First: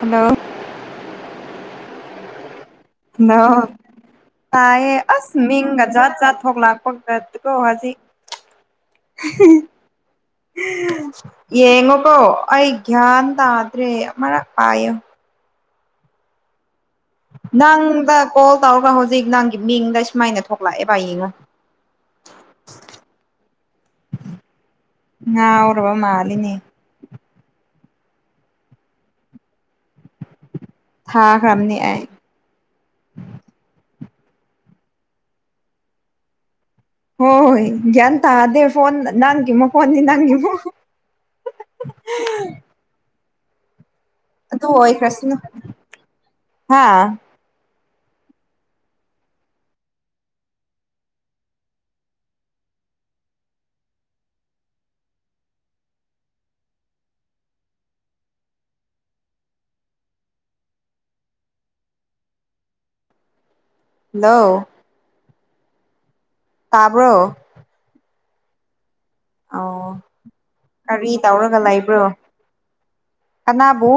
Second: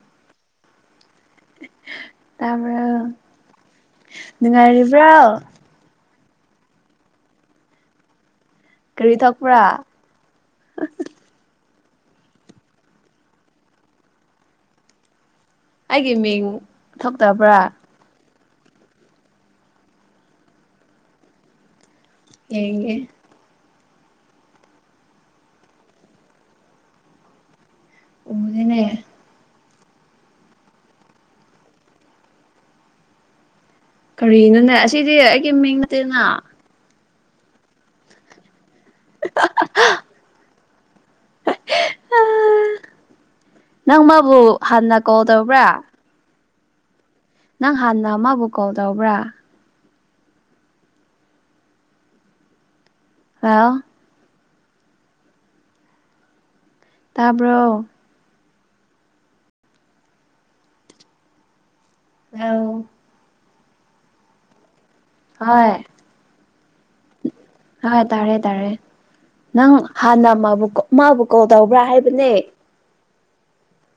hello ꯇꯥꯕ hello ꯇꯥꯏꯌꯦ ꯅꯨꯡꯉꯥꯏꯔꯤꯕ꯭ꯔꯣ ꯑꯁ ꯃꯤꯡꯒ ꯖꯥꯠꯖꯥꯠ ꯊ ꯊꯣꯛꯂꯥꯛꯄꯒ ꯗꯔꯣ ꯉꯁꯤ ꯀꯔꯤ ꯊꯣꯛ ꯄꯔꯥ ꯑꯕꯣ ꯑꯩ ꯒ꯭ꯌꯥꯟ ꯇꯥꯗ꯭ꯔꯦ ꯃꯔꯛ ꯄꯥꯏꯌꯨ ꯑꯩꯒꯤ ꯃꯤꯡ ꯊꯣꯛꯇꯕ꯭ꯔꯥ ꯅꯪꯗ ꯀꯣꯜ ꯇꯧꯕ ꯍꯧꯖꯤꯛ ꯅꯪꯒꯤ ꯃꯤꯡꯗ ꯁꯨꯃꯥꯏꯅ ꯊꯣꯛꯂꯛꯑꯦ ꯕꯥ ꯌꯦꯡꯉꯣ ꯌꯦꯡꯒꯦ ꯉꯥꯎꯔꯕ ꯃꯥꯂꯦꯅꯤ ꯎꯗꯦꯅꯦ ꯊꯥ ꯈ꯭ꯔꯥꯝꯅꯦ ꯑꯩ ꯀꯔꯤꯅꯣꯅꯦ ꯑꯁꯤꯗꯤ ꯑꯩꯒꯤꯃꯤꯡ ꯅꯠꯇꯦꯅ ꯍꯣꯏ ꯒꯌꯥꯟ ꯇꯥꯗꯦ ꯐꯣꯟ ꯅꯪꯒꯤ ꯃꯀꯣꯟꯅꯤ ꯅꯪꯒꯤ ꯃ [unintelligible] ꯅꯪ ꯃꯥꯕꯨ ꯍꯥꯟꯅ ꯀꯣꯜ ꯇꯧꯕ꯭ꯔꯥ ꯍꯥꯥ ꯅꯪ ꯍꯥꯟꯅ ꯃꯥꯕꯨ ꯀꯣꯜ ꯇꯧꯕ꯭ꯔꯥ ꯍꯜꯂꯣ ꯇꯥꯕ꯭ꯔꯣ ꯑꯥꯎ ꯍꯜꯂꯣ ꯍꯣꯏ ꯇꯥꯕ꯭ꯔꯣ ꯍꯣꯏ ꯇꯥꯔꯦ ꯇꯥꯔꯦ ꯅꯪ ꯑꯣ ꯍꯥꯟꯅꯕꯨ ꯀꯔꯤ ꯃꯥꯕꯨ ꯀꯣꯜ ꯇꯧꯔꯒ ꯇꯧꯕ꯭ꯔꯥ ꯂꯩꯕ꯭ꯔꯣ ꯍꯥꯏꯕꯅꯦ ꯀꯅꯥꯕꯨ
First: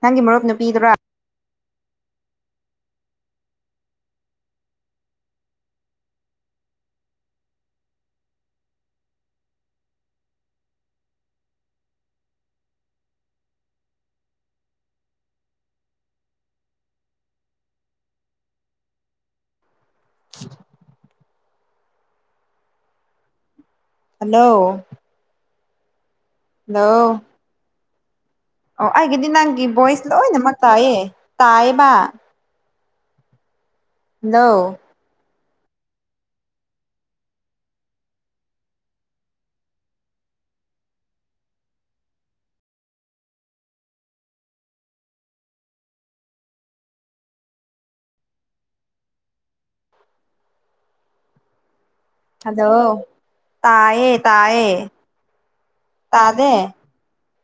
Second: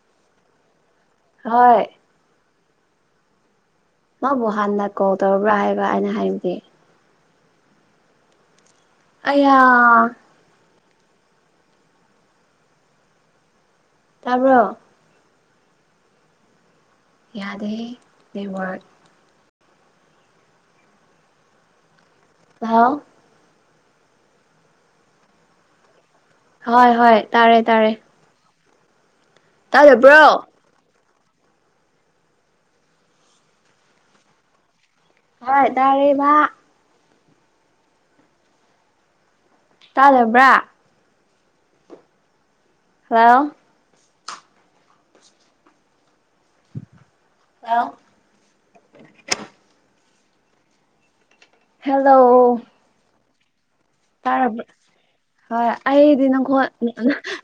ꯅꯪꯒꯤ ꯃꯔꯨꯞ ꯅꯨꯄꯤꯗꯨꯔ ꯍꯣꯏ ꯃꯥꯕꯨ ꯍꯥꯟꯅ ꯀꯣꯜ ꯇꯧꯔꯕ꯭ꯔꯥ ꯍꯥꯏꯕ ꯑꯩꯅ ꯍꯥꯏꯕꯗꯤ ꯑꯩꯌꯥ ꯇꯥꯕ꯭ꯔꯣ ꯌꯥꯗꯦꯍꯦ ꯅꯦꯠꯋꯥꯛ ꯍꯥꯎ ꯍꯜꯂꯣ ꯍꯜꯂꯣ ꯍꯣꯏ ꯍꯣꯏ ꯇꯥꯔꯦ ꯇꯥꯔꯦ ꯑꯣ ꯑꯩꯒꯤꯗꯤ ꯅꯪꯒꯤ ꯚꯣꯏꯁ ꯇꯥꯗꯕ꯭ꯔꯣ ꯂꯣꯏꯅꯃꯛ ꯇꯥꯏꯑꯦ ꯇꯥꯏꯑꯦꯕ ꯍꯜꯂꯣ ꯍꯣꯏ ꯇꯥꯏꯌꯦꯕ ꯇꯥꯗꯕ꯭ꯔꯥ ꯍꯜꯂꯣ ꯍꯜꯂꯣ ꯍꯦꯜꯂꯣ ꯍꯜꯂꯣ ꯇꯥꯏꯌꯦ ꯇꯔꯕ ꯇꯥꯏꯌꯦ ꯍꯣꯏ ꯑꯩꯗꯤ ꯇꯥꯗꯦ ꯅꯈꯣꯏ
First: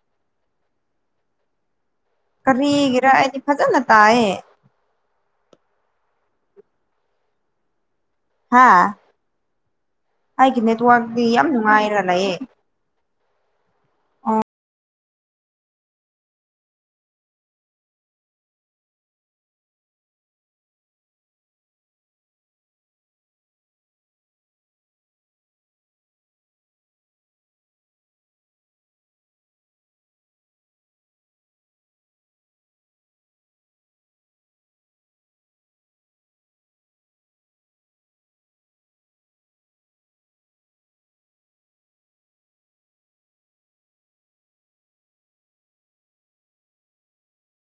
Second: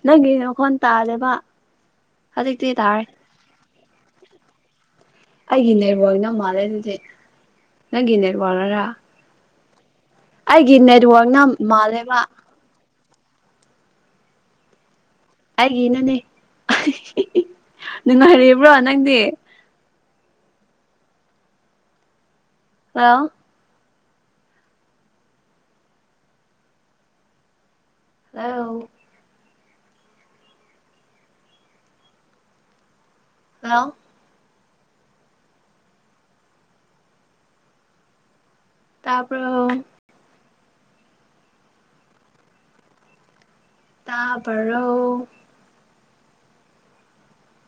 ꯅꯪ ꯅꯈꯣꯟ ꯇꯗꯦꯕ ꯀꯔꯤꯒꯤꯔꯥ ꯑꯩꯗꯤ ꯐꯖꯅ ꯇꯥꯏꯌꯦ ꯑꯩꯒꯤ ꯅꯦꯠꯋꯥꯛ ꯅ ꯃꯥꯜꯂꯦ ꯑꯗꯨꯗꯤ ꯅꯪꯒꯤ ꯍꯥ ꯅꯦꯠꯋꯥꯛꯅꯔꯥ ꯑꯩꯒꯤ ꯅꯦꯠꯋꯥꯛꯇꯤ ꯅꯦꯠꯋꯥꯛꯅ ꯌꯥꯝ ꯅꯨꯡꯉꯥꯏꯔ ꯃꯥꯜꯂꯦꯕ ꯂꯩꯌꯦ ꯑꯩꯒꯤꯅꯅꯦ ꯅꯨꯡꯉꯥꯏꯔꯤꯕ꯭ꯔꯥ ꯅꯪꯗꯤ ꯍꯜꯂꯣ ꯑꯧ ꯍꯜꯂꯣ ꯇꯥꯕꯔꯣ ꯇꯥꯕꯔꯣ